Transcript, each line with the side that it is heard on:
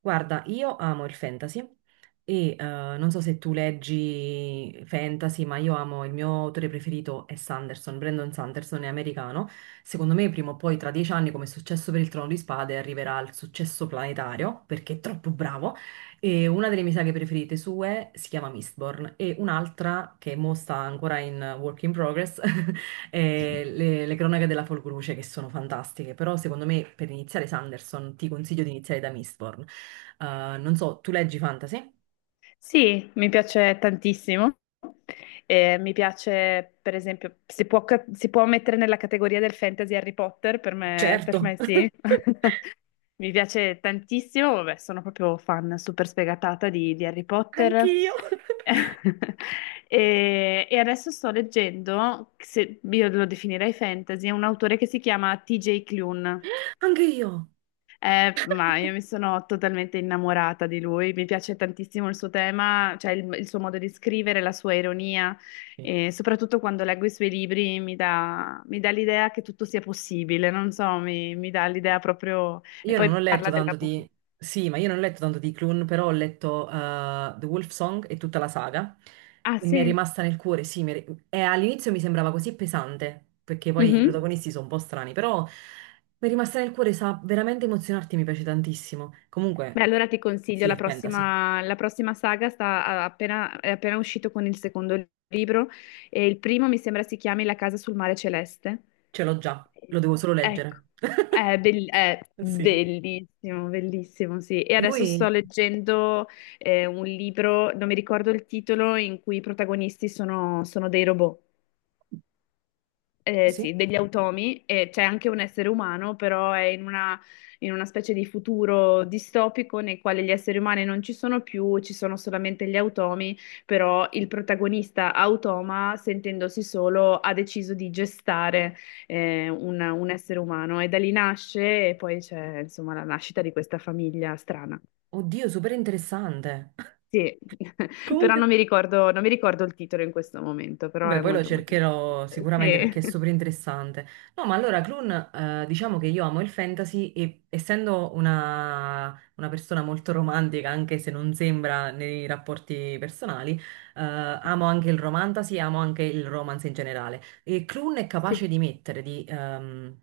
right: Guarda, io amo il fantasy e non so se tu leggi fantasy, ma il mio autore preferito è Sanderson, Brandon Sanderson è americano. Secondo me prima o poi tra 10 anni, come è successo per il Trono di Spade, arriverà al successo planetario perché è troppo bravo. E una delle mie saghe preferite sue si chiama Mistborn e un'altra che mo sta ancora in work in progress. Le cronache della Folgoluce che sono fantastiche, però secondo me per iniziare Sanderson ti consiglio di iniziare da Mistborn. Non so, tu leggi fantasy?
left: Sì, mi piace tantissimo. Mi piace, per esempio, si può mettere nella categoria del fantasy Harry Potter, per
right: Certo.
left: me sì. Mi piace tantissimo, vabbè, sono proprio fan super sfegatata di Harry Potter.
right: Anch'io.
left: E adesso sto leggendo, se io lo definirei fantasy, un autore che si chiama T.J. Clune.
right: Anche io.
left: Ma io mi sono totalmente innamorata di lui, mi piace tantissimo il suo tema, cioè il suo modo di scrivere, la sua ironia e soprattutto quando leggo i suoi libri mi dà l'idea che tutto sia possibile, non so, mi dà l'idea proprio... E
right: Io non
left: poi
right: ho letto
left: parla
right: tanto
left: dell'amore.
right: di... Sì, ma io non ho letto tanto di Clun, però ho letto The Wolf Song e tutta la saga
left: Ah
right: e mi è
left: sì?
right: rimasta nel cuore. Sì, e all'inizio mi sembrava così pesante, perché poi i
left: Mhm.
right: protagonisti sono un po' strani, però mi è rimasta nel cuore, sa veramente emozionarti, mi piace tantissimo.
left: Beh,
right: Comunque,
left: allora ti consiglio
right: sì, è fantasy,
left: la prossima saga, è appena uscito con il secondo libro e il primo mi sembra si chiami La casa sul mare celeste.
right: ce l'ho già, lo devo solo
left: Ecco,
right: leggere.
left: è
right: Sì.
left: bellissimo, bellissimo, sì. E adesso
right: Lui...
left: sto leggendo un libro, non mi ricordo il titolo, in cui i protagonisti sono dei robot,
right: Sì.
left: sì, degli automi, e c'è anche un essere umano, però è in una specie di futuro distopico nel quale gli esseri umani non ci sono più, ci sono solamente gli automi, però il protagonista automa, sentendosi solo, ha deciso di gestare un essere umano e da lì nasce e poi c'è insomma la nascita di questa famiglia strana.
right: Oddio, super interessante.
left: Sì, però
right: Comunque...
left: non mi ricordo, non mi ricordo il titolo in questo momento, però
right: Vabbè,
left: è
right: poi lo
left: molto molto
right: cercherò
left: bello.
right: sicuramente perché è
left: Sì.
right: super interessante. No, ma allora, Clun, diciamo che io amo il fantasy e, essendo una persona molto romantica, anche se non sembra nei rapporti personali, amo anche il romantasy e amo anche il romance in generale. E Clun è
left: Sì,
right: capace di mettere,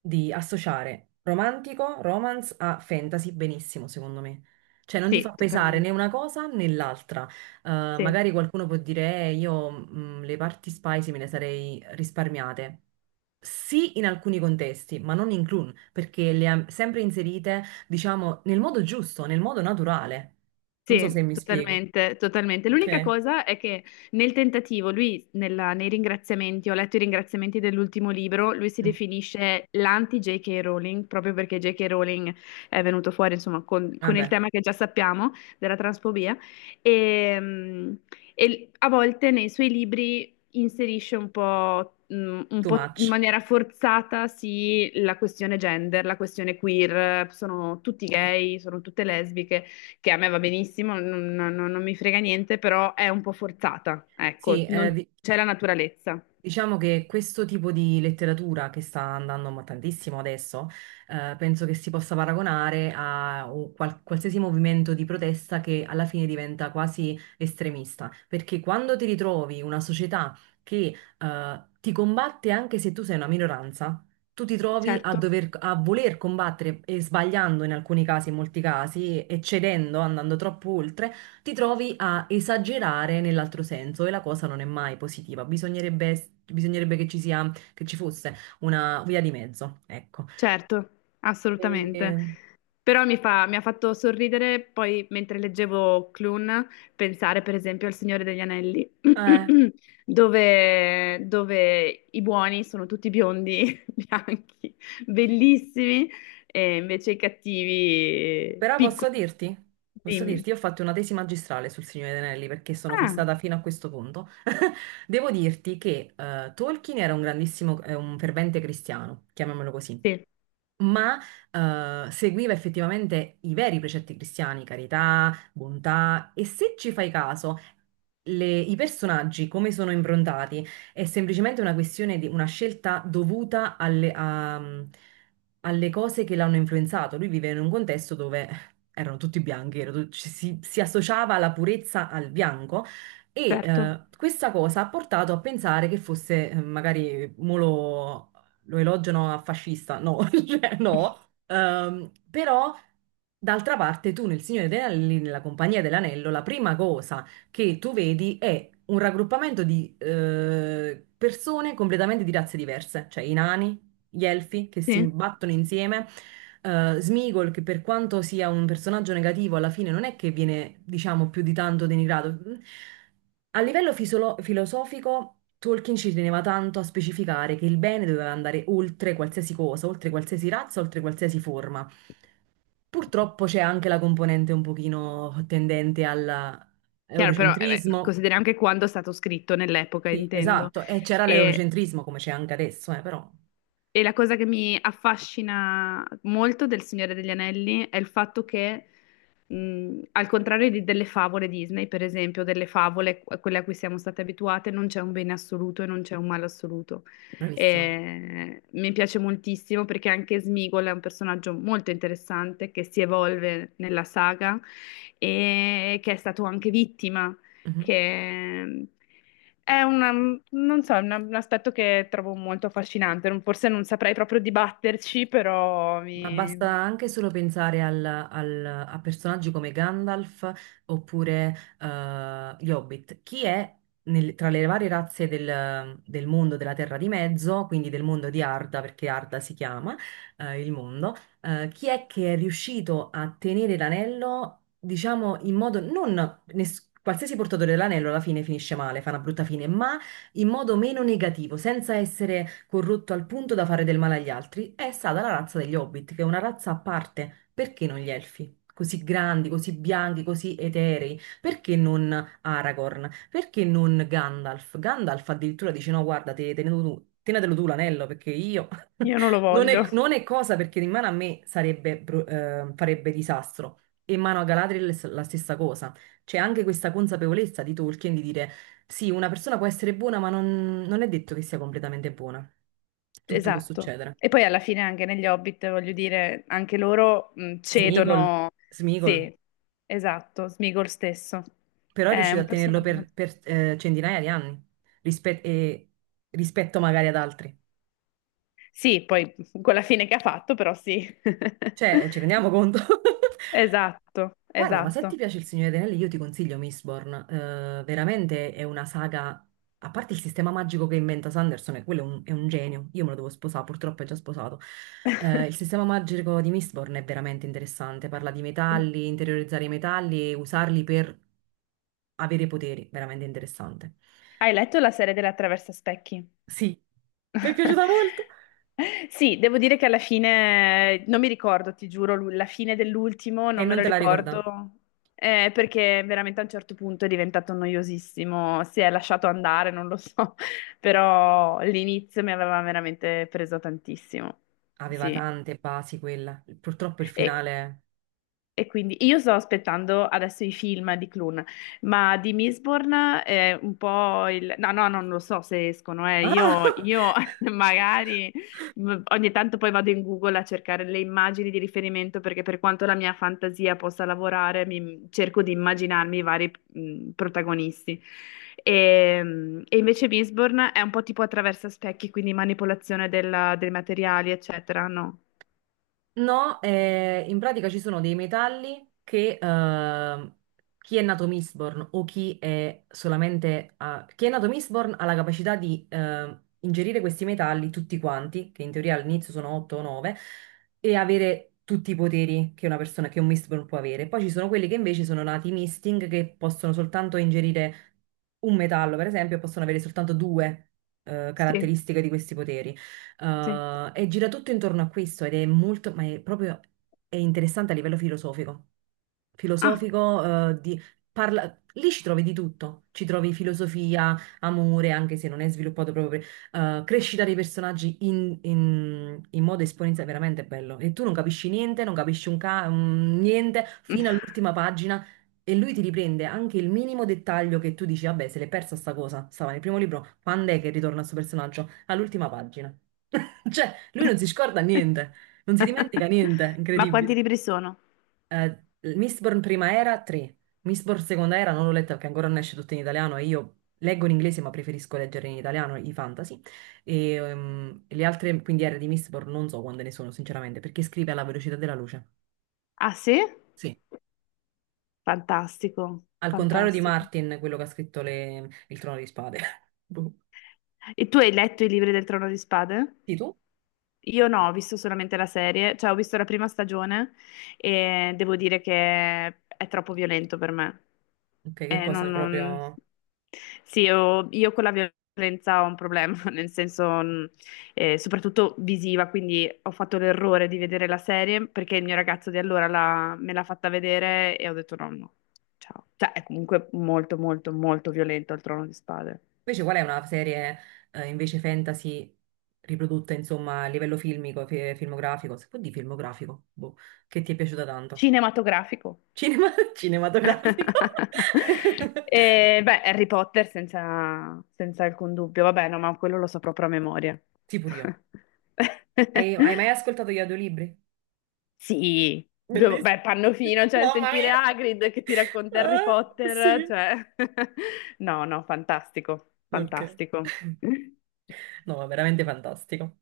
right: di associare romantico, romance a fantasy benissimo, secondo me. Cioè, non ti
left: sì,
right: fa pesare
left: totalmente.
right: né una cosa né l'altra. Eh,
left: Sì,
right: Magari qualcuno può dire: "Io le parti spicy me le sarei risparmiate. Sì, in alcuni contesti, ma non in clown, perché le ha sempre inserite, diciamo, nel modo giusto, nel modo naturale. Non so se
left: sì,
right: mi spiego.
left: totalmente, totalmente. L'unica
right: Ok.
left: cosa è che nel tentativo, nei ringraziamenti, ho letto i ringraziamenti dell'ultimo libro, lui si
right: Mm.
left: definisce l'anti-J.K. Rowling, proprio perché J.K. Rowling è venuto fuori, insomma, con il
right: Vabbè,
left: tema che già sappiamo della transfobia. E, e a volte nei suoi libri inserisce un po', un
right: too
left: po' in
right: much.
left: maniera forzata, sì, la questione gender, la questione queer, sono tutti gay, sono tutte lesbiche. Che a me va benissimo, non mi frega niente, però è un po' forzata, ecco,
right: Sì,
left: non c'è la naturalezza.
right: diciamo che questo tipo di letteratura che sta andando ma tantissimo adesso, penso che si possa paragonare a un qualsiasi movimento di protesta che alla fine diventa quasi estremista, perché quando ti ritrovi una società che, ti combatte anche se tu sei una minoranza, tu ti trovi a
left: Certo,
right: dover, a voler combattere e sbagliando in alcuni casi, in molti casi, e cedendo, andando troppo oltre ti trovi a esagerare nell'altro senso e la cosa non è mai positiva. Bisognerebbe, bisognerebbe che ci sia, che ci fosse una via di mezzo, ecco.
left: certo, assolutamente.
right: E-
left: Però mi ha fatto sorridere poi mentre leggevo Clun, pensare per esempio al Signore degli Anelli,
right: eh,
left: dove i buoni sono tutti biondi, bianchi, bellissimi, e invece i cattivi
right: però posso
left: piccoli.
right: dirti,
left: Dimmi.
right: io ho fatto una tesi magistrale sul Signore degli Anelli perché sono
left: Ah,
right: fissata fino a questo punto. Devo dirti che Tolkien era un grandissimo, un fervente cristiano, chiamiamolo così.
left: sì,
right: Ma seguiva effettivamente i veri precetti cristiani, carità, bontà, e se ci fai caso, i personaggi come sono improntati è semplicemente una questione di una scelta dovuta alle cose che l'hanno influenzato. Lui vive in un contesto dove erano tutti bianchi, era tut- ci si, si associava la purezza al bianco. E
left: certo.
right: questa cosa ha portato a pensare che fosse, magari, molo lo elogiano a fascista, no, cioè no. Però, d'altra parte, tu nel Signore degli Anelli, nella Compagnia dell'Anello, la prima cosa che tu vedi è un raggruppamento di persone completamente di razze diverse, cioè i nani, gli elfi che si
left: Sì,
right: battono insieme. Sméagol, che per quanto sia un personaggio negativo, alla fine non è che viene, diciamo, più di tanto denigrato. A livello filosofico, Tolkien ci teneva tanto a specificare che il bene doveva andare oltre qualsiasi cosa, oltre qualsiasi razza, oltre qualsiasi forma. Purtroppo c'è anche la componente un pochino tendente
left: chiaro, però beh,
right: all'eurocentrismo.
left: consideri anche quando è stato scritto, nell'epoca,
right: Sì,
left: intendo.
right: esatto, e c'era
left: E
right: l'eurocentrismo come c'è anche adesso, però
left: E la cosa che mi affascina molto del Signore degli Anelli è il fatto che, al contrario di delle favole Disney, per esempio, delle favole, a quelle a cui siamo state abituate, non c'è un bene assoluto e non c'è un male assoluto.
right: bravissima.
left: E mi piace moltissimo perché anche Smigol è un personaggio molto interessante che si evolve nella saga e che è stato anche vittima,
right: Mhm.
left: che è una, non so, un aspetto che trovo molto affascinante. Forse non saprei proprio dibatterci, però
right: Ma basta anche solo pensare a personaggi come Gandalf oppure gli Hobbit. Chi è tra le varie razze del mondo della Terra di Mezzo, quindi del mondo di Arda, perché Arda si chiama il mondo, chi è che è riuscito a tenere l'anello, diciamo, in modo non... Qualsiasi portatore dell'anello alla fine finisce male, fa una brutta fine, ma in modo meno negativo, senza essere corrotto al punto da fare del male agli altri, è stata la razza degli Hobbit, che è una razza a parte. Perché non gli elfi? Così grandi, così bianchi, così eterei. Perché non Aragorn? Perché non Gandalf? Gandalf addirittura dice: no, guarda, te, tenetelo tu. Tenetelo tu l'anello perché io
left: io non lo
right: non è,
left: voglio.
right: non è cosa, perché in mano a me sarebbe, farebbe disastro. E in mano a Galadriel è la stessa cosa. C'è anche questa consapevolezza di Tolkien di dire: sì, una persona può essere buona, ma non, non è detto che sia completamente buona. Tutto può
left: Esatto.
right: succedere.
left: E poi alla fine anche negli Hobbit, voglio dire, anche loro
right: Smigol,
left: cedono.
right: Smigol,
left: Sì, esatto, Smigol stesso.
right: però è
left: È
right: riuscito
left: un
right: a tenerlo
left: personaggio
right: per,
left: molto...
right: centinaia di anni rispe- e- rispetto magari ad altri.
left: Sì, poi con la fine che ha fatto, però sì.
right: Cioè, ci rendiamo conto?
left: Esatto,
right: Guarda, ma se ti
left: esatto.
right: piace Il Signore degli Anelli, io ti consiglio Mistborn. Veramente è una saga, a parte il sistema magico che inventa Sanderson, e quello è un genio. Io me lo devo sposare, purtroppo è già sposato. Il sistema magico di Mistborn è veramente interessante. Parla di
left: Com-
right: metalli, interiorizzare i metalli e usarli per avere poteri. Veramente interessante.
left: Hai letto la serie della Traversa Specchi?
right: Sì, mi è piaciuta molto.
left: Sì, devo dire che alla fine non mi ricordo, ti giuro, la fine dell'ultimo
right: E
left: non me
right: non
left: lo
right: te la ricorda?
left: ricordo, perché veramente a un certo punto è diventato noiosissimo, si è lasciato andare, non lo so, però l'inizio mi aveva veramente preso tantissimo.
right: Aveva
left: Sì.
right: tante basi quella. Purtroppo il
left: E-
right: finale...
left: e quindi io sto aspettando adesso i film di Clun, ma di Mistborn è un po' il... No, no, non lo so se escono, eh.
right: Ah!
left: Io magari ogni tanto poi vado in Google a cercare le immagini di riferimento perché per quanto la mia fantasia possa lavorare, cerco di immaginarmi i vari protagonisti. E invece Mistborn è un po' tipo attraverso specchi, quindi manipolazione dei materiali, eccetera, no?
right: No, in pratica ci sono dei metalli che chi è nato Mistborn o chi è solamente... chi è nato Mistborn ha la capacità di ingerire questi metalli tutti quanti, che in teoria all'inizio sono 8 o 9, e avere tutti i poteri che una persona, che un Mistborn può avere. Poi ci sono quelli che invece sono nati Misting, che possono soltanto ingerire un metallo, per esempio, e possono avere soltanto due
left: Sì,
right: caratteristiche di questi poteri.
left: sì.
right: E gira tutto intorno a questo ed è molto, ma è proprio è interessante a livello filosofico.
left: Ah.
right: Filosofico, parla, lì ci trovi di tutto. Ci trovi filosofia, amore, anche se non è sviluppato proprio, crescita dei personaggi in modo esponenziale, veramente bello. E tu non capisci niente, non capisci un niente fino all'ultima pagina. E lui ti riprende anche il minimo dettaglio che tu dici: vabbè, se l'è persa sta cosa, stava nel primo libro, quando è che ritorna questo personaggio? All'ultima pagina. Cioè, lui non si scorda niente, non si dimentica niente,
left: Ma quanti
right: incredibile.
left: libri sono?
right: Eh, Mistborn prima era 3, Mistborn seconda era non l'ho letta perché ancora non esce tutto in italiano e io leggo in inglese ma preferisco leggere in italiano i fantasy. E le altre quindiere di Mistborn non so quante ne sono sinceramente perché scrive alla velocità della luce.
left: Ah, sì?
right: Sì,
left: Fantastico,
right: al contrario di
left: fantastico.
right: Martin, quello che ha scritto Il Trono di Spade. Boh.
left: E tu hai letto i libri del Trono di Spade?
right: Sì, tu?
left: Io no, ho visto solamente la serie, cioè ho visto la prima stagione e devo dire che è troppo violento per me.
right: Ok, che
left: Eh, non,
right: cosa
left: non-
right: proprio...
left: Sì, io con la violenza ho un problema, nel senso, soprattutto visiva, quindi ho fatto l'errore di vedere la serie perché il mio ragazzo di allora me l'ha fatta vedere e ho detto no, no, ciao. Cioè è comunque molto, molto, molto violento il Trono di Spade.
right: Invece qual è una serie invece fantasy riprodotta insomma a livello filmico, filmografico, se può dire filmografico, boh, che ti è piaciuta tanto?
left: Cinematografico.
right: Cinematografico?
left: E, beh, Harry Potter senza, senza alcun dubbio, vabbè, no, ma quello lo so proprio a memoria.
right: Sì, pure io. Hai, hai mai ascoltato gli audiolibri?
left: Sì, due-
right: Bellissimo.
left: beh, Pannofino, cioè
right: Mamma
left: sentire
right: mia.
left: Hagrid che ti racconta Harry
right: Ah,
left: Potter,
right: sì.
left: cioè... No, no, fantastico,
right: Ok.
left: fantastico.
right: No, è veramente fantastico.